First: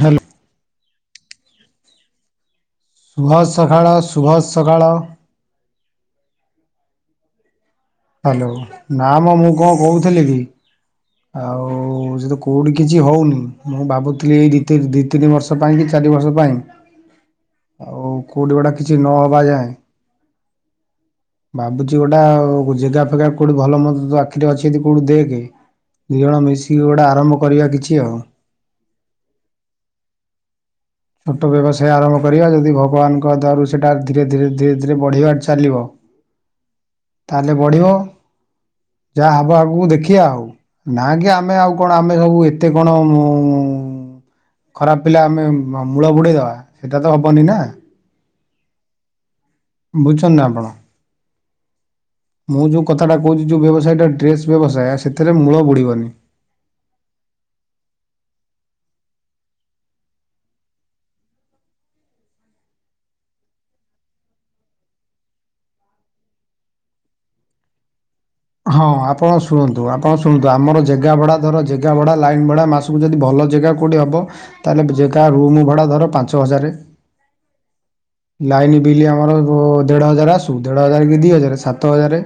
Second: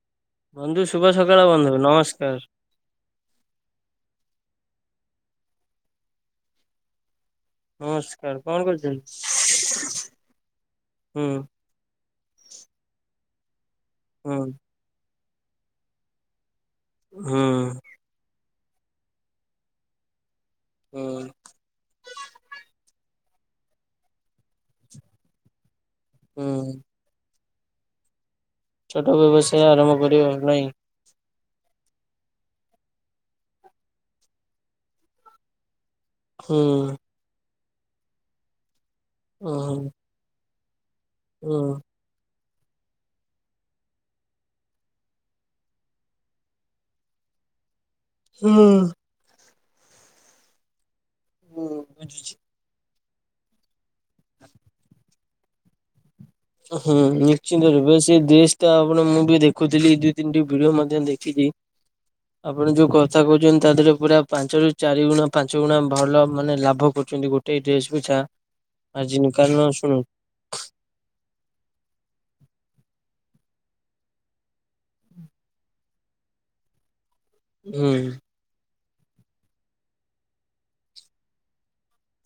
Hello. ବନ୍ଧୁ ଶୁଭ ସକାଳ ବନ୍ଧୁ ନମସ୍କାର। ଶୁଭ ସଖାଳ ଶୁଭ ସକାଳ। ନମସ୍କାର ହ୍ୟାଲୋ। କଣ ନା କରୁଛନ୍ତି? ମ ମୁଁ କଣ କହୁଥିଲି କି? ହୁଁ ଆଉ ସେ ତ କୋଉଠି କିଛି ହଉନି। ମୁଁ ଭାବୁଥିଲି ହୁଁ ଏଇ ଦି ତିନି ଦି ତିନି ବର୍ଷ ପାଇଁ କି ଚାରି ବର୍ଷ ପାଇଁ ହୁଁ ଆଉ କୋଉଠି ଗୁଡା କିଛି ନହବା ଯାଏଁ ହୁଁ ଭାବୁଚି ଗୋଟା ଆଉ ଯେଗା ଫେଗା କୋଉଠି ଭଲ ମନ୍ଦ ତ ଆଖିରେ ଅଛନ୍ତି କୋଉଠି ଦେଖେ ଦି ଜଣ ମିଶି ହୁଁ। ଗୋଟେ ଆରମ୍ କରିବା କିଛି ଆଉ। ଛୋଟ ବ୍ୟବସାୟ ଆରମ୍ଭ କରିବା ନାହିଁ? ଛୋଟ ବ୍ୟବସାୟ ଆରମ୍ଭ କରିବା ଯଦି ଭଗବାନଙ୍କ ଦ୍ୱାରୁ ସେଇଟା ଧୀରେ ଧୀରେ ଧୀରେ ଧୀରେ ବଢ଼ିବାରେ ଚାଲିବ। ହୁଁ। ତାହଲେ ବଢିବ ଯାହା ହୁଁ ହବ ଆଗକୁ ଦେଖିବା ଆଉ। ନା କି ଆମେ ହୁଁ ଆଉ କଣ ଆମେ ସବୁ ଏତେ କଣ ଉଁ ଖରାପ ପିଲା ଆମେ ମୂଳ ବୁଡେଇଦବା ସେଟା ତ ହବନି ନା। ହୁଁ। ବୁଝୁନ୍ତି ନା ଆପଣ ହୁଁ ବୁଝୁଛି କଥାଟା କହୁଛି ଯୋଉ ବ୍ୟବସାୟ ଟା ଡ୍ରେସ ବ୍ୟବସାୟ ସେଥିରେ ମୂଳ ବୁଡିବନି। ହୁଁ ନିଶ୍ଚିନ୍ତ ରିବସି ସେ ଡ୍ରେସ ଟା ଆପଣ ମୁଁ ବି ଦେଖୁଥିଲି ଦିଇ ତିନିଟି ଭିଡିଓ ମଧ୍ୟ ଦେଖି କି। ଆପଣ ଯୋଉ କଥା କହୁଛନ୍ତି, ତା ଦେହରେ ପୁରା ପାଞ୍ଚ ରୁ ଚାରି ଗୁଣା ପାଞ୍ଚ ଗୁଣା ଭଲ ମାନେ ଲାଭ କରୁ ଛନ୍ତି ଗୋଟେ ଡ୍ରେସ୍ ଛା ହଁ ଆପଣ ଶୁଣନ୍ତୁ ଆପଣ ଶୁଣନ୍ତୁ ଆମର ଜାଗା ଭଡା ଧର ଜାଗା ଭଡ଼ା ଲାଇନ୍ ଭଡ଼ା ମାସକୁ ଯଦି ଭଲ ଜାଗା କେଉଁଠି ହେବ ତାହେଲେ ଜାଗା ରୁମ୍ ଭଡ଼ା ଧର ପାଞ୍ଚ ହଜାରେ [inaudible] ହୁଁ। ବିଲ୍ ଆମର ଦେଢ଼ ହଜାର ଆସୁ ଦେଢ଼ ହଜାର କି ଦୁଇ ହଜାର ସାତ ହଜାରେ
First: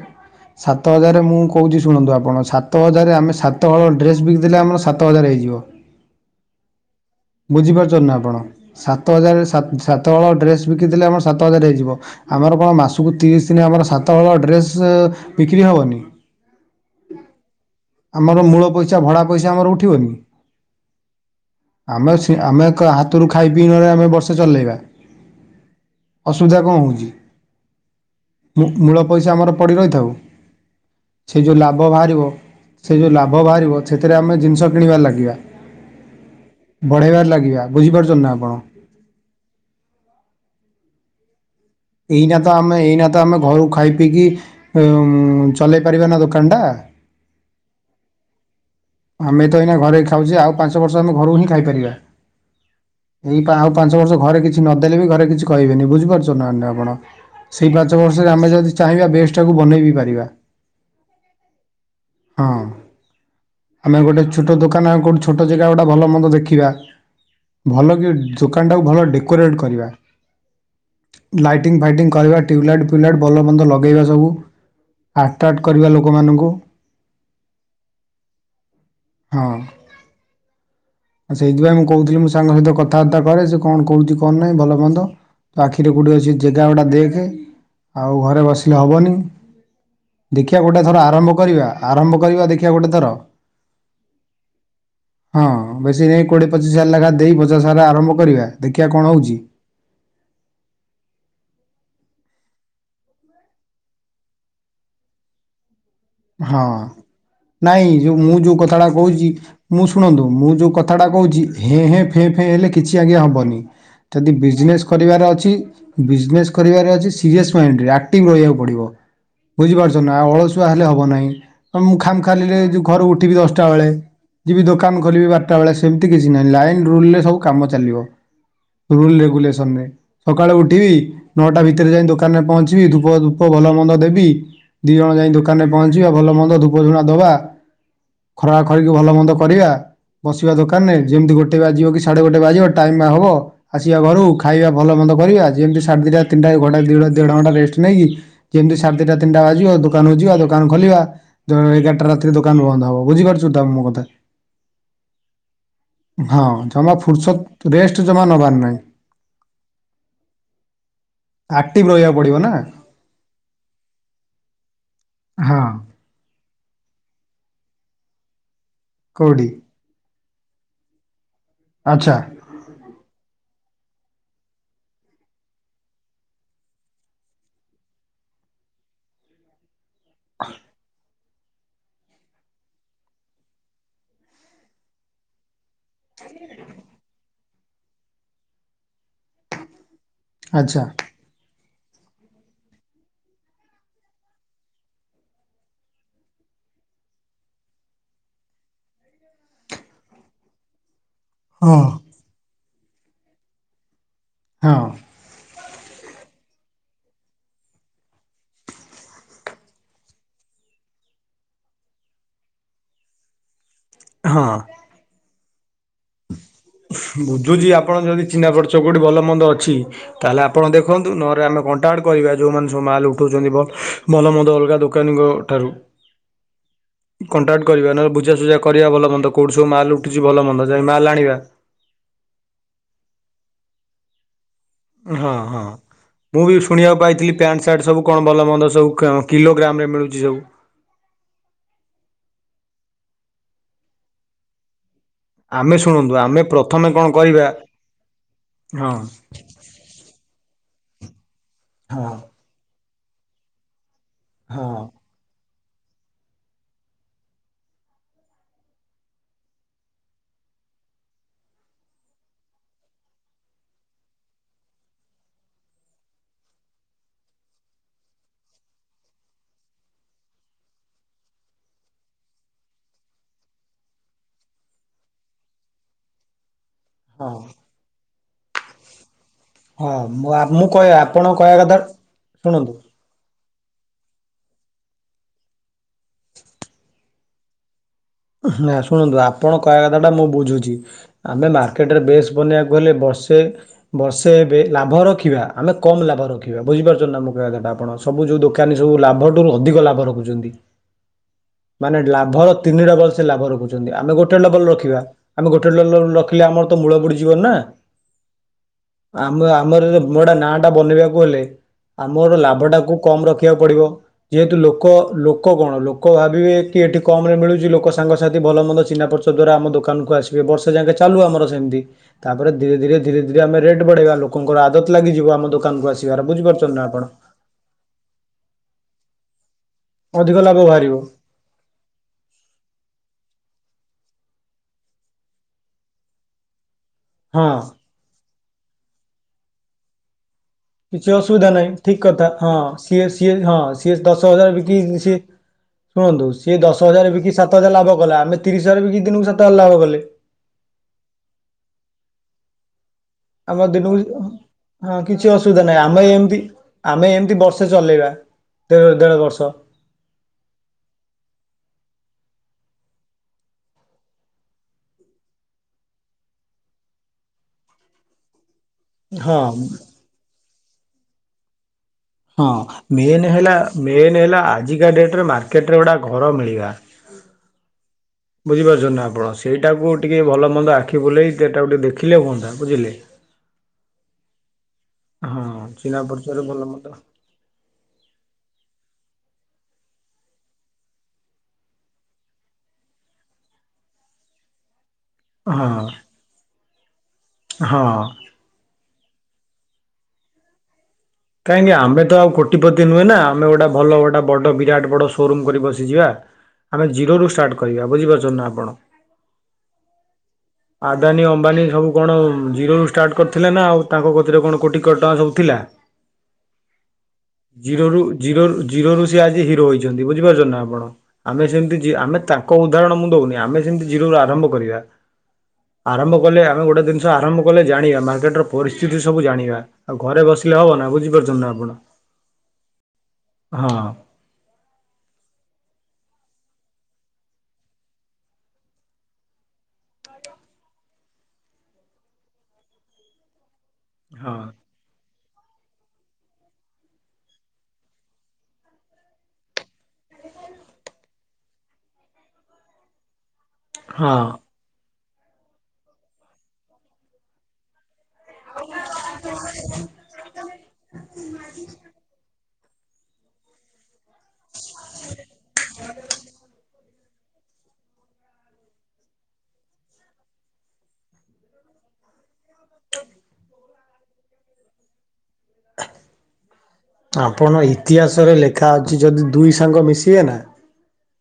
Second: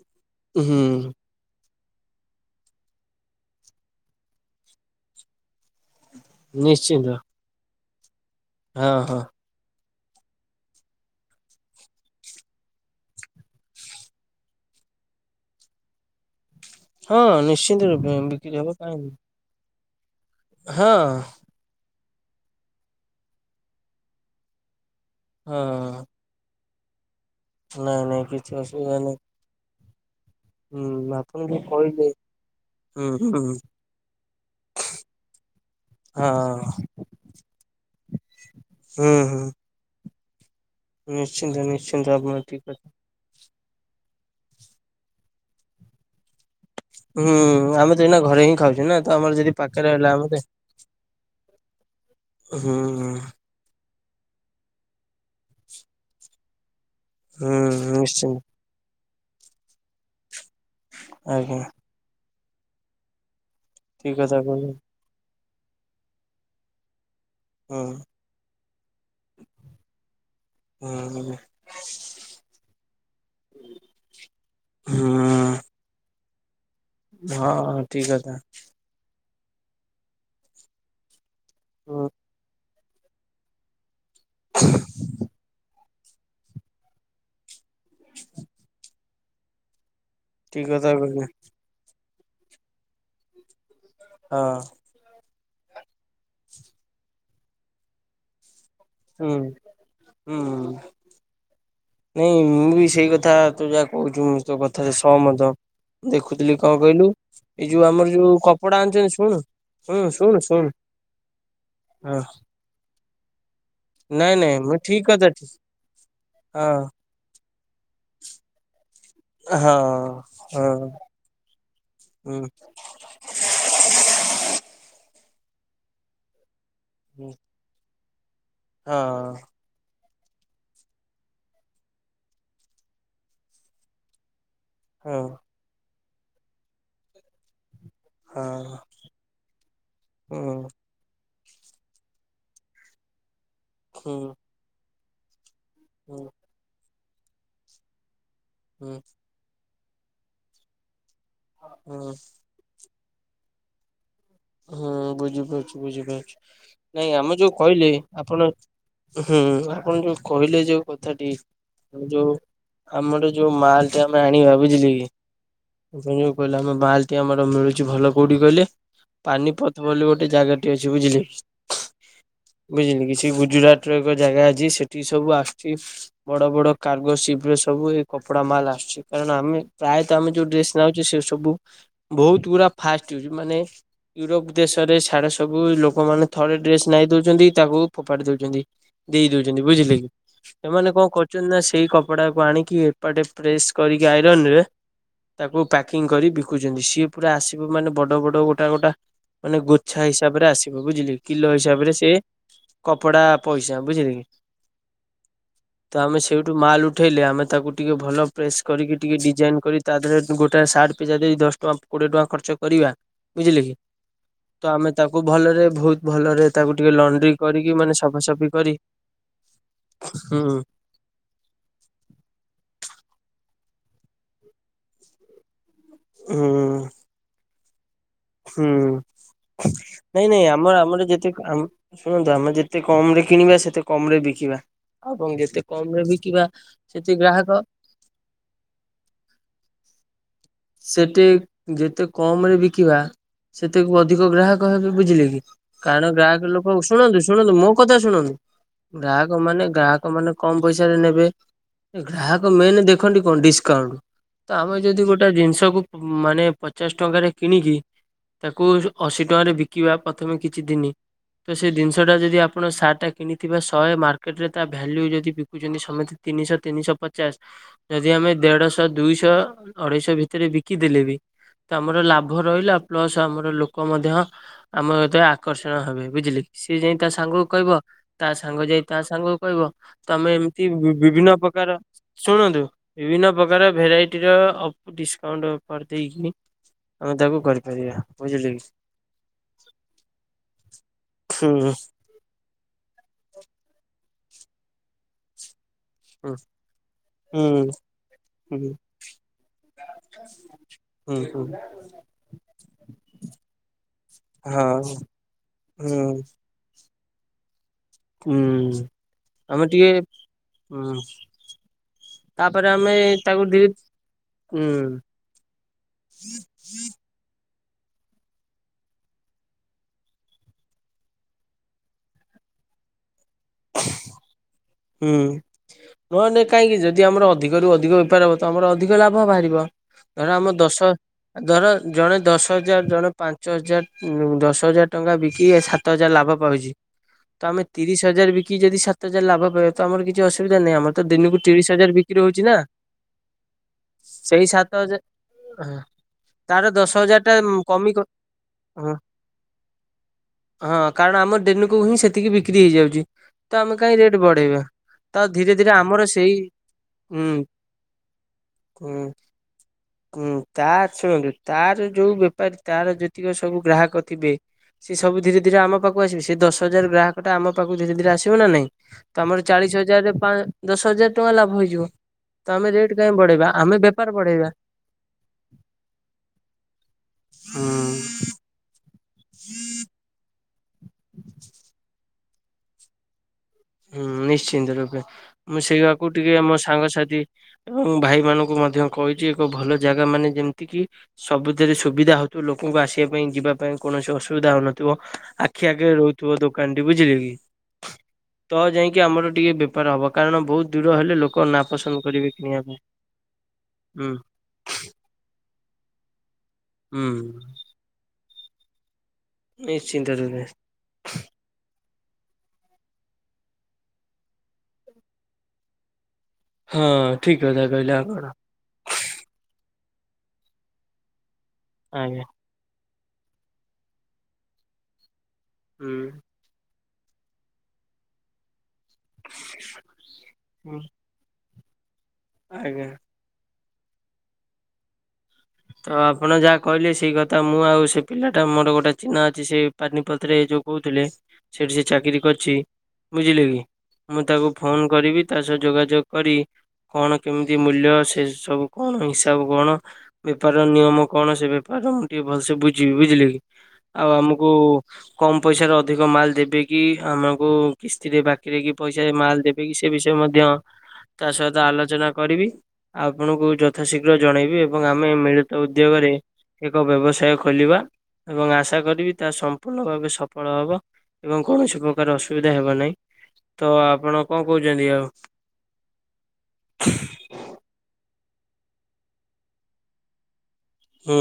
ହୁଁ। ଛଅ ହଜାରେ ମୁଁ କହୁଛି ଶୁଣନ୍ତୁ ଆପଣ ସାତ ହଜାରେ ସାତ ହଳ ଡ୍ରେସ୍ ବିକିଦେଲେ ଆମର ସାତ ହଜାର ହେଇଯିବ। ନିଶ୍ଚିନ୍ତ। ବୁଝିପାରୁଛନ୍ତି ଆପଣ ହଁ ସାତ ହଁ। ହଜାର ସାତ୍ ସାତ ହଳ ଡ୍ରେସ୍ ବିକିଦେଲେ ଆମର ସାତ ହଜାର ହେଇଯିବ, ଆମର କଣ ମାସକୁ ତିରିଶି ଦିନିଆ ଆମର ସାତ ହଳ ଡ୍ରେସେ ବିକ୍ରି ହବନି ହଁ ନିଶ୍ଚିନ୍ତ ରୂପେ ଆମର ବିକ୍ରି ମୂଳ ହବ ପଇସା କାହିଁକି ଭଡା ପଇସା ଆମର ଉଠିବନି। ହଁ। ଆମେ ଆମେ ହାତରୁ ଖାଇ ପିଇ ନଲେ ଆମେ ବର୍ଷେ ଚଲେଇବା। ହଁ। ଅସୁବିଧା କଣ ହେଉଛି ନାଇଁ ନାଇଁ କିଛି ଅସୁବିଧା ନାହିଁ। ଆଉ। ହୁଁ ଆପଣକୁ କହିଲେ। ସେ ଯଉ ହୁଁ ଲାଭ ହୁଁ ବାହାରିବ ସେଥିରେ ଆମେ ଜିନିଷ କିଣିବାରେ ଲାଗିବା। ହଁ ବଢେଇବାରେ ଲାଗିବା ବୁଝିପାରୁଛନ୍ତି ନା ଆପଣ ହୁଁ ହୁଁ। ନିଶ୍ଚିନ୍ତ ନି ଏଇନା ତ ଆମେ ଏଇନା ତ ଆମେ ଘରକୁ ଖାଇ ପିଇକି ଚଲେଇ ପାରିବା ନା ଦୋକାନ ଟା ହୁଁ ଆମେ ତ ଏଇନା ଘରେ ହିଁ ଖାଉଛୁ। ନା ଆମର ଆମେ ଯଦି ତ ଏଇନା ପାଖରେ ଘରେ ହେଲା ଆମର ଖାଉଛେ ଆଉ ପାଞ୍ଚ ବର୍ଷ ଆମେ ଘରୁ ହିଁ ଖାଇପାରିବା ହୁଁ ଏଇ ପାଞ୍ଚ ବର୍ଷ ଘରେ କିଛି ନଦେଲେ ବି ଘରେ କିଛିହିବେନି ବୁଝିପାରୁଛ ନାହେଲେ ଆପଣ? ହୁଁ ସେଇ ପାଞ୍ଚ ବର୍ଷରେ ନିଶ୍ଚିନ୍ତ ଆମେ ଯଦି ଚାହିଁବା ବେଶ ଟାକୁ ବନେଇ ବିି ପାରିବା। ଆଜ୍ଞା। ହଁ ଆମେ ଠିକ ଗୋଟେ କଥା ଛୋଟ କହିଲେ। ଦୋକାନ କରୁଛୁ। ଛୋଟ ଜାଗା ଗୋଟା ଭଲ ମନ୍ଦ ଦେଖିବା ହୁଁ ଭଲ କି ଦୋକାନଟାକୁ ଭଲ ଡେକୋରେଟ୍ କରିବା। ହୁଁ ଲାଇଟିଂ ଫାଇଟିଂ କରିବା ଟ୍ୟୁବଲାଇଟ ଫ୍ୟୁବଲାଇଟ୍ ଭଲ ମନ୍ଦ ଲଗେଇବା ସବୁ ହୁଁ ଆଟାଟ କରିବା ଲୋକମାନଙ୍କୁ ହଁ ଠିକ୍ କଥା। ହଁ। ଆ ସେଇଥିପାଇଁ ମୁଁ ହୁଁ କହୁଥିଲି, ମୁଁ ସାଙ୍ଗ ସହିତ କଥାବାର୍ତ୍ତା କରେ ସେ କଣ କହୁଛି କଣ ନାହିଁ ଭଲ ମନ୍ଦ ସେଇଠି କୋଉଠିଅଛି ଜାଗା ଗୁଡ଼ା ଦେଖେ ଆଉ ଘରେ ବସିଲେ ହବନି। ଦେଖିବା ଠିକ ଗୋଟେ କଥା ଥର କହିଲେ ଆରମ୍ଭ କରିବା ଆରମ୍ଭ କରିବା ଦେଖିବା ଗୋଟେ ଥର ହଁ। ହଁ ବେଶୀ ନାଇ କୋଡିଏ ପଚିଶ ହଜାର ଲେଖା ଦେଇ ପଚାଶ ହଜାର ଆରମ୍ଭ କରିବା। ଦେଖିବା କଣ ହେଉଛି ହୁଁ ହୁଁ। ନାଇଁ ମୁଁ ବି ସେଇ କଥା ତୁ ଯାହା କହୁଛୁ ମୁ ତୋ କଥାରେ ସହ ମତ ଦେଖୁଥିଲି କଣ ହଁ କହିଲୁ? ଏଇ ନାଇଁ ଆମର ଯୋଉ ମୁଁ ଯୋଉ କପଡା କଥାଟା ଆଣୁଛନ୍ତି କହୁଛି ଶୁଣୁ ମୁଁ ଶୁଣୁ ଶୁଣନ୍ତୁ ଶୁଣୁ ମୁଁ ଶୁଣୁ ଯୋଉ କଥାଟା କହୁଛି ହେ ହେ ହଁ ଫେ ଫେ ହେଲେ କିଛି ଆଜ୍ଞା ହବନି ଯଦି ନାଇଁ ନାଇଁ ମୁଁ ବିଜିନେସ୍ ଠିକ କଥା କରିବାର ଠିକ ଅଛି ବିଜିନେସ୍ କରିବାର ଅଛି ସିରି ଆକ୍ଟିଂ କରିବାକୁ ପଡିବ ହଁ ବୁଝିପାରୁଚ ନା ହଁ ଅଳସୁଆ ହେଲେ ହବନି। ତ ମୁଁ ଖାମ୍ ହଁ ହୁଁ ଖାଲି ରେ ଯୋଉ ଘରୁ ଉଠିବି ଦଶଟା ବେଳେ। ଯିବି ଦୋକାନ ଖୋଲିବି ବାର ଟା ବେଳେ ସେମିତି କିଛି ନାହିଁ ଲାଇନ୍ ରୁଲ୍ ରେ ହୁଁ ସବୁ କାମ ଚାଲିବ। ହଁ ରୁଲ୍ ରେଗୁଲେସନ୍ ରେ। ସକାଳୁ ଉଠିବି ନଅଟା ଭିତରେ ଯାଇକି ଦୋକାନରେ ପହଞ୍ଚିବି ଧୂବ ଧୂପ ଭଲ ମନ୍ଦ ଦେବି। ଦି ଜଣ ହଁ ଯାଇକି ଦୋକାନ ରେ ପହଞ୍ଚିବା ଭଲ ମନ୍ଦ ଧୂପ ଝୁଣା ଦବା। ଖରକା ହଁ ଖରିକି ଭଲ ମନ୍ଦ କରିବା ବସିବା ହୁଁ ଦୋକାନ୍ ରେ ଯେମିତି ଗୋଟେ ଗୋଟେ ବାଜିବ କି ସାଢ଼େ ଗୋଟେ ବାଜିବ ଟାଇମ୍ ବା ହବ ଆସିବା ହୁଁ ଘରୁ ଖାଇବା ଭଲ ମନ୍ଦ କରିବା। ଯେମିତି ସାଢ଼େ ଦି ହୁଁ ଟା ତିିନି ଟା ଏ ଘଣ୍ଟାଏ ଦେଢ଼ ଘଣ୍ଟା ରେଷ୍ଟ୍ ନେଇକି ଯେମିତି ହୁଁ ସାଢ଼େ ଦି ଟା ତିନ୍ ଟା ବାଜିବ ଦୋକାନକୁ ଯିବା ଦୋ ଦୋକାନ ଖୋଲିବା ଯୋଉ ଏଗାର ଟା ହୁଁ ରାତିରେ ଦୋକାନ ବନ୍ଦ୍ ହବ ବୁଝିପାରୁଛୁ ତ ମୋ କଥା? ହୁଁ ବୁଝିପାରୁଚି ବୁଝିପାରୁଚି, ହଁ ଜମା ନାଇଁ ଫୁର୍ସତ ଆମେ ଯୋଉ କହିଲେ ରେଷ୍ଟ ଜମା ଆପଣ ନେବାର ନାହିଁ ହୁଁ ଆପଣ ଯୋଉ କହିଲେ ଯୋଉ କଥାଟି ଆକ୍ଟିଭ୍ ରହିବାକୁ ପଡ଼ିବ ଯୋଉ ନା ଆମର ଯୋଉ ମାଲ୍ ଟେ ଆମେ ଆଣିବା ବୁଝିଲେ କି? ହଁ ଆପଣ ଯୋଉ କହିଲେ ଆମ ମାଲ୍ ଟି ଆମର ମିଳୁଛି ଭଲ କୋଉଠି କହିଲେ କୋଉଠି ପାନିପଥ ବୋଲି ଗୋଟେ ଗୋଟେ ଜାଗା ଟେ ଅଛି ବୁଝିଲେ, ଆଚ୍ଛା ବୁଝିଲେ କି? ଗୁଜୁରାଟ୍ ର ଏକ ଜାଗା ଅଛି ସେଠି ସବୁ ଆସୁଛି ବଡ ବଡ଼ କରୋଗୋ ସିପ ରେ ସବୁ ଏଇ କପଡ଼ା ମାଲ୍ ଆସୁଛି, କାରଣ ଆମେ ପ୍ରାୟତଃ ଆମେ ଯୋଉ ଡ୍ରେସ୍ ନାଉଛୁ ସେ ସବୁ ବୋହୁତ୍ ଗୁଡ଼ା ଫାଷ୍ଟ ୟୁଜ୍ ମାନେ ୟୁରୋପ୍ ଦେଶରେ ସିଆଡେ ସବୁ ଲୋକମାନେ ଥରେ ଡ୍ରେସ୍ ନାଇ ଦୋଉଚନ୍ତି। ତାକୁ ଫୋଫାଡ଼ି ଦୋଉଚନ୍ତି ଦେଇଦୌଚନ୍ତି ବୁଝିଲେକି? ଆଚ୍ଛା ସେମାନେ କଣ କରୁଛନ୍ତି ନା ସେଇ କପଡ଼ାକୁ ଆଣିକି ଏପଟେ ଫ୍ରେସ୍ କରିକି ଆଇରନ୍ ରେ ତାକୁ ପ୍ୟାକିଂ କରିକି ବିକୁଚନ୍ତି ସିଏ ପୁରା ଆସିବ ମାନେ ବଡ଼ ବଡ଼ ଗୋଟା ଗୋଟା। ମାନେ ଗୋଛା ହିସାବରେ ଆସିବ ବୁଝିଲେ? କିଲୋ ହଁ ହିସାବରେ ସେ କପଡ଼ା ପଇସା ବୁଝିଲେ କି? ହଁ। ତ ଆମେ ସେଉଠୁ ମାଲ୍ ଉଠେଇଲେ ଆମେ ତାକୁ ଟିକେ ଭଲ ପ୍ରେସ୍ କରିକି ଟିକେ ଡିଜାଇନ୍ କରିକି ତା ଦେହରେ ଗୋଟେ ତା ସାର୍ଟ ପିଛା ଦେଇ ଦଶ ଟଙ୍କା କୋଡିଏ ଟଙ୍କା ଖର୍ଚ୍ଚ କରିବା ବୁଝିଲେ କି? ହଁ ତ ଆମେ ତାକୁ ଭଲରେ ଭୋହୁତ୍ ଭଲରେ ତାକୁ ଟିକେ ଲଣ୍ଡ୍ରି ବୁଝୁଚି କରିକି ମାନେ ଆପଣ ଯଦି ଚିହ୍ନା ସଫାସଫି କରି ପରିଚୟ କୋଉଠି ଭଲ ମନ୍ଦ ଅଛି ତାହେଲେ ହୁଁ ଆପଣ ଦେଖନ୍ତୁ, ନହେଲେ ଆମେ କଣ୍ ଟାଏ କରିବା ଯେଉଁମାନେ ସବୁ ମାଲ୍ ଉଠୋଉଚନ୍ତି ବ ଭଲ ମନ୍ଦ ଅଲ୍ଗା ଦୋକାନୀଙ୍କ ଠାରୁ ହୁଁ କଣ୍ଟାକ୍ଟ କରିବା, ନ ବୁଝାସୁଝା କରିବା ଭଲ ମନ୍ଦ କେଉଠୁ ସବୁ ମାଲ୍ ଉଠୁଚି ଭଲମନ୍ଦ। କେବଳ ଆମର ଯେତିକି ଆମ୍ ଶୁଣନ୍ତୁ ଆମେ ଯେତିକି କମ୍ ରେ କିଣିବା ସେତେ କମ୍ ରେ ବିକିବା। ଆଉ ହଁ କଣ ଗେତେ ହଁ କମ୍ ରେ ମୁଁ ବିକିବା ବି ଶୁଣିବାକୁ ସେତେ ପାଇଥିଲି ଗ୍ରାହକ ପ୍ୟାଣ୍ଟ୍ ସାର୍ଟ ସବୁ କଣ ଭଲ ମନ୍ଦ ସବୁ କାଆଁ କିଲୋଗ୍ରାମ୍ ରେ ମିଳୁଛି ସବୁ। ସେଟି ଯେତେ କମ୍ ରେ ବିକିବା ସେତେକୁ ଅଧିକ ଗ୍ରାହକ ହେବେ। ବୁଝିଲେ କି? ଆମେ କାରଣ ଶୁଣନ୍ତୁ ଆମେ ଗ୍ରାହକ ଲୋକଙ୍କୁ ପ୍ରଥମେ କଣ ଶୁଣନ୍ତୁ କରିବା ଶୁଣନ୍ତୁ ମୋ କଥା ଶୁଣନ୍ତୁ। ହଁ ଗ୍ରାହକ ମାନେ ଗ୍ରାହକ ମାନେ କମ୍ ପଇସାରେ ନେବେ ହଁ ଗ୍ରାହକ ମେନ୍ ଦେଖନ୍ତି କଣ ଡିସ୍ କାଉଣ୍ଟ୍ ତ ହଁ ଆମେ ଯଦି ଗୋଟେ ଜିନିଷକୁ ମାନେ ପଚାଶ ଟଙ୍କାରେ କିଣି କି ତାକୁ ଉ ଯୋଉ ଅଶୀ ଟଙ୍କାରେ ବିକିବା ପ୍ରଥମେ କିଛି ଦିନ୍। ତ ସେ ଜିନିଷଟା ଯଦି ଆପଣ ସାର୍ଟ ଟା କିଣିଥିବା ଶହେ ମାର୍କେଟ୍ ରେ ତା ଭ୍ୟାଲୁ ହେଇଯାଉଚି ବିକୁଛନ୍ତି ସମତେ ତିନିଶ ତିନିଶ ପଚାଶ ଯଦି ଆମେ ଦେଢ଼ଶ ଦୁଇଶ ଅଢ଼େଇଶ ଭିତରେ ବିକିଦେଲେ ବି ତ ଆମର ଲାଭ ରହିଲା ପ୍ଲସ୍ ଆମର ଲୋକ ମଧ୍ୟ ଆମ ଏତେ ଆକର୍ଷଣ ହେବେ ବୁଝିଲେ କି? ସିଏ ଯାଇଁକି ତା ହଁ ସାଙ୍ଗକୁ କହିବ ତା ସାଙ୍ଗ ଯାଇ ତା ସାଙ୍ଗକୁ କହିବ ହଁ ତମେ ମୁଁ ଏମିତି ମୁଁ ବି କହିବା ଆପଣ ବିଭିନ୍ନ କହିବା କଥା ପ୍ରକାର ଶୁଣନ୍ତୁ ବିଭିନ୍ନ ସବୁପ୍ରକାର ଭେରାଇଟିର ଅଫ୍ ଡିସକାଉଣ୍ଟ ଅଫର୍ ଦେଇକି ଆମେ ତାକୁ କରିପାରିବା। ବୁଝିଲେ କି ନା ଶୁଣନ୍ତୁ ଆପଣ କହିଆ କଥାଟା ମୁଁ ବୁଝୁଛି। ଆମେ ହୁଁ ମାର୍କେଟରେ ବେସ୍ ବନେଇବାକୁ ହେଲେ ସେ ବର୍ଷେ ଏବେ ଲାଭ ରଖିବା ଆମେ କମ୍ ଲାଭ ହୁଁ ରଖିବା ବୁଝିପାରୁଛନ୍ତି ନା ମୋ କହିବା ହୁଁ କଥାଟା ଆପଣ। ସବୁ ଯୋଉ ହୁଁ ଦୋକାନୀ ସବୁ ଲାଭଠାରୁ ଅଧିକ ଲାଭ ରଖୁଛନ୍ତି ହୁଁ। ହୁଁ ମାନେ ଲାଭର ତିନି ଡବଲ ସେ ଲାଭ ରଖୁଛନ୍ତି, ଆମେ ଗୋଟେ ଡ଼ବଲ ରଖିବା, ହଁ ଆମେ ଗୋଟେ ଡ-ଲ-ଲ-ଡ଼ବଲ ହୁଁ ରଖିଲେ ଆମର ତ ମୂଳ ବୁଡିଯିବନି ନା। ହୁଁ ଆମ ଆମେ ଟିକେ ଆମର ମୋ ଡା ନାଁଟା ହୁଁ ବନେଇବାକୁ ହେଲେ ଆମର ତାପରେ ଆମେ ଲାଭଟାକୁ କମ ତାକୁ ରଖିବାକୁ ଧୀରେ ପଡ଼ିବ, ଯେହେତୁ ହୁଁ ଲୋକ ଲୋକ କଣ ଲୋକ ଭାବିବେ କି କି ଏଠି କମରେ ମିଳୁଛି ଲୋକ ସାଙ୍ଗସାଥି ଭଲମନ୍ଦ ଚିହ୍ନା ପରିଚୟ ଦ୍ୱାରା ଆମ ଦୋକାନକୁ ଆସିବେ ବର୍ଷେ ଯାଙ୍କେ ଚାଲୁ ଆମର ସେମତି, ତାପରେ ଧୀରେ ଧୀରେ ଧୀରେ ଧୀରେ ଆମେ ରେଟ୍ ବଢ଼େଇବା ଲୋକଙ୍କର ଆଦତ ଲାଗିଯିବ ହୁଁ ଆମ ଦୋକାନକୁ ଆସିବାର, ନହେଲେ ବୁଝିପାରୁଛନ୍ତି କାହିଁକି ନା ଯଦି ଆପଣ? ଆମର ଅଧିକରୁ ଅଧିକ ବେପାର ହବ ତମର ଅଧିକ ଲାଭ ବାହାରିବ। ଧର ଅଧିକ ଆମ ଲାଭ ଦଶ ବାହାରିବ ଧର ଜଣେ ଦଶ ହଜାର, ଜଣେ ପାଞ୍ଚ ହଜାର ଉମ୍ ଦଶ ହଜାର ଟଙ୍କା ବିକି ସାତ ହଜାର ଲାଭ ପାଉଛି, ତ ହଁ। ଆମେ ତିରିଶ ହଜାର ବିକି କି ଯଦି ସାତ ହଜାର ଲାଭ ପାଇବା, ତ ଆମ କିଛି ଅସୁ କିଛି ଅସୁବିଧା ନାହିଁ ଠିକ କଥା। ହଁ ନା। ସିଏ ସିଏ ହଁ ସିଏ ଦଶ ସେଇ ହଜାର ସାତ ବିକିକି ସିଏ ଶୁଣନ୍ତୁ, ସିଏ ତାର ଦଶ ହଜାର ଟା ବିକି ସାତ ହଜାର କମି ଲାଭ କଲା, ଆମେ ତିରିଶ ହଜାର ହଁ ବିକି ଦିନକୁ ସାତ ହଜାର ଲାଭ କଲେ। ହଁ କାରଣ ଆମର ଦିନୁକୁୁ ହିଁ ସେତିକି ବିକ୍ରି ହେଇଯାଉଛି। ତ ଆମ ଆମେ କାହିଁ ଦିନକୁ ରେଟ୍ ବଢେଇବା। ଯଦି ହଁ ତ କିଛି ଧୀରେ ଅସୁବିଧା ଧୀରେ ନାହିଁ। ଆମେ ଆମର ସେଇ ଏମତି ଆମେ ଏମତି ଉଁ ବର୍ଷେ ଚଲେଇବା, ଦେଢ଼ ଦେଢ଼ ବର୍ଷ ହୁଁ ତା ଶୁଣନ୍ତୁ, ତାର ଯୋଉ ବେପାରୀ ତାର ଯେତିକ ସବୁ ଗ୍ରାହକ ଥିବେ ସିଏ ସବୁ ଧୀରେ ଧୀରେ ଆମ ପାଖକୁ ଆସିବେ, ସେ ଦଶ ହଜାର ଗ୍ରାହକଟା ଆମ ପାଖକୁ ଧୀରେ ଧୀରେ ଆସି ସିବେ ନା ନାଇଁ, ତ ହଁ। ଆମର ଚାଳିଶ ହଜାରରେ ପାଁ ଦଶ ହଜାର ଟଙ୍କା ଲାଭ ହେଇଯିବ। ତ ହଁ ଆମେ ରେଟ୍ କାହିଁ ଭେନ ବଢେଇବା ହେଲା ଆମେ ବେପାର ମେନ୍ ହେଲା ବଢେଇବା। ଆଜିକା ଡ଼େଟରେ ମାର୍କେଟରେ ଗୋଟା ଘର ମିଳିବା। ହଁ। ବୁଝିପାରୁଛନ୍ତି ନା ଆପଣ? ସେଇଟାକୁ ଟିକେ ଭଲ ମନ୍ଦ ଆଖି ବୁଲେଇ ସେଟାକୁ ଟିକେ ଦେଖ ଦେଖିଲେ ହୁଅନ୍ତା ବୁଝିଲେ। ହୁଁ। ନିଶ୍ଚିନ୍ତ ରୂପେ, ହଁ ମୁଁ ଚିହ୍ନା ସେଇଆକୁ ଟିକେ ପରିଚୟରେ ଆମ ଭଲ ମନ୍ଦ ସାଙ୍ଗସାଥି ଏବଂ ଭାଇମାନଙ୍କୁ ମଧ୍ୟ କହିଛି ଏକ ଭଲ ଜାଗା ମାନେ ଯେମତି କିି, ସବୁଥିରେ ସୁବିଧା ହଉଥୁବ ଲୋକଙ୍କୁ ଆସିବା ପାଇଁ ଯିବା ପାଇଁ କୌଣସି ଅସୁବିଧା ହଉନ ଥିବ, ଆଖି ହଁ ଆଗେରେ ରହୁଥିବ ଦୋକାନଟି ବୁଝିଲେ କି? ହଁ। ଯାଇଁକି ଆମର ଟିକେ ବେପାର ହବ। କାରଣ ବହୁତ ଦୂର ହେଲେ ଲୋକ କାହିଁକି ନାପସନ୍ଦ ଆମେ ତ କରିବେ ଆଉ କିଣିବା ପାଇଁ କୋଟିପତି ନୁହେଁ ନା, ଆମେ ଗୋଟେ ଭଲ ହୁଁ। ଗୋଟେ ବଡ଼ ବିରାଟ ବଡ଼ ସୋରୁମ କରି ବସିଯିବା। ଆମେ ହୁଁ ଜିରୋରୁ ଷ୍ଟାର୍ଟ କରିବା ବୁଝିପାରୁଛନ୍ତି ନା ଆପଣ? ନିଶ୍ଚିନ୍ତ ରୂପେ ଆଦାନୀ, ଅମ୍ବାନୀ ସବୁ କଣ ଜିରୋରୁୁ ଷ୍ଟାର୍ଟ କରିଥିଲେ ନା ଆଉ, ତାଙ୍କ କତିରେ କଣ କୋଟି କୋଟି ଟଙ୍କା ସବୁ ଥିଲା? ହଁ ଠିକ କଥା କହିଲେ ଜିରୋରୁ ଆପଣ ଜିରୋରୁ ଜିରୋରୁ ସିଏ ଆଜି ହିରୋ ହେଇଚ ଚନ୍ତି ବୁଝିପାରୁଛନ୍ତି ନା ଆପଣ? ଆମେ ସେମତି ଜି ଆମେ ଆଜ୍ଞା। ତାଙ୍କ ଉଦାହରଣ ମୁଁ ଦଉନି, ଆମେ ସେମତି ଜିରୋ ରୁ ଆରମ୍ଭ କରିବା। ହୁଁ ଆରମ୍ଭ କଲେ ଆମେ ଗୋଟେ ଦିନ ନିଷ ଆରମ୍ଭ କଲେ ଜାଣିବା। ମାର୍କେଟର ପରିସ୍ଥିତି ସବୁ ଜାଣିବା, ଆଉ ଘରେ ବସିଲେ ହବ ହୁଁ ନା ବୁଝି ଲେ ନା ଆପଣ? ଆଜ୍ଞା। ହଁ। ଆଉ ଆପଣ ଯାହା କହିଲେ ସେଇ କଥା, ମୁଁ ଆଉ ସେ ପିଲାଟା ମୋର ଗୋଟେ ଚିହ୍ନା ଅଛି ସେଇ ପାନିପଥରେ ଏଇ ଯୋଉ କହୁଥିଲି ଲି, ସେଠି ସେ ଚାକିରୀ କରିଛି ବୁଝିଲେ କି? ମୁଁ ହଁ ତାକୁ ଫୋନ କରିବି ତା ସହ ଯୋଗାଯୋଗ କରି, କଣ କେମିତି ମୂଲ୍ୟ ସେ ସବୁ କଣ ହିସାବ କଣ ବେପାରର ନିୟମ କଣ, ସେ ବେପାରର ମୁଁ ଟିକେ ଭଲସେ ବୁଝିବି ବୁଝିଲେ କି? ଆଉ ହଁ। ଆମକୁ କମ ପଇସାରେ ଅଧିକ ମାଲ ଦେବେ କି, ଆମକୁ କିସ୍ କିସ୍ତିରେ ବାକିରେ କି ପଇସାରେ ମାଲ ଦେବେ କିି, ସେ ବିଷୟ ମଧ୍ୟ ତା ସହିତ ଆଲୋଚନା କରିବି ଆପଣଙ୍କୁ ଯଥାଶୀଘ୍ର ଜଣେଇବି ଏବଂ ଆମେ ମିଳିତ ଉଦ୍ୟୋଗରେ ଏକ ବ୍ୟବସାୟ ଖୋଲିବା। ଏବଂ ଆଶା କରିବି ତାହା ସମ୍ପୂର୍ଣ୍ଣ ଭାବେ ସଫଳ ହବ ଏବଂ କୌଣସି ପ୍ରକାର ଅସୁବିଧା ହେବ ନାହିଁ। ତ ଆପଣ କଣ କହୁଛନ୍ତି ଆଉ? ଆପଣ ଇତିହାସ ଲେଖା ଅଛି ଯଦି ଦୁଇ ସାଙ୍ଗ ମିଶିବେ ନା! ହୁଁ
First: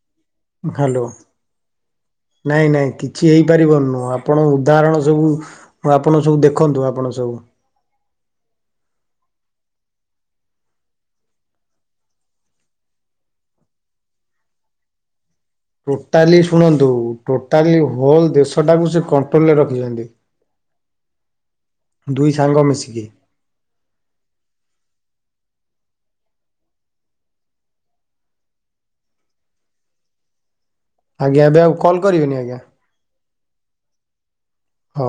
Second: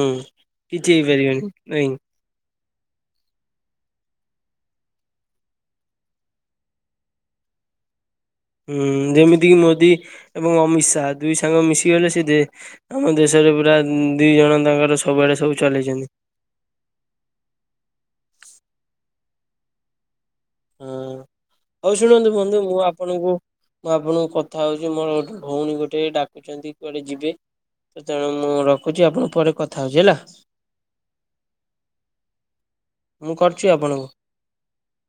କିଛି ହ୍ୟାଲୋ ହେଇପାରିବନି ନାଇଁ ନାଇଁ ନାଇଁ କିଛି ହେଇପାରିବନନୁଁ ଆପଣ ଉଦାହରଣ ସବୁ ଆପଣ ସବୁ ଦେଖନ୍ତୁ ଆପଣ ସବୁ। ? ହୁଁ ଯେମିତିକି ମୋଦି ଏବଂ ଅମିତ ଶାହା ଦୁଇ ସାଙ୍ଗ ମିଶିଗଲେ ସେ ଆମ ଦେଶରେ! ପୁରା ଦି ଜଣ ତାଙ୍କର ସବୁଆଡେ ସବୁ ଚଲେଇଛନ୍ତି। ଟୋଟାଲି ଶୁଣନ୍ତୁ ଟୋଟାଲି ହୋଲ ଦେଶଟାକୁ ସେ କଣ୍ଟ୍ରୋଲରେ ରଖିଛନ୍ତି। ହଁ ହଉ ଶୁଣନ୍ତୁ ଦୁଇ ବନ୍ଧୁ ସାଙ୍ଗ ମୁଁ ମିଶିକି ଆପଣଙ୍କୁ ମୁଁ ଆପଣଙ୍କୁ କଥା ହଉଛି ମୋର ଗୋଠୁ ଭଉଣୀ ଗୋଟେ ଡାକୁଛନ୍ତି କୁଆଡେ ଯିବେ? ତ ତେଣୁ ମୁଁ ରଖୁଛି ଆପଣଙ୍କୁ ପରେ କଥା ହଉଛି ହେଲା। ଆଜ୍ଞା ଏବେ ଆଉ କଲ୍ କରିବିନି ଆଜ୍ଞା। ମୁଁ କରୁଛି ଆପଣଙ୍କୁ। ହଁ!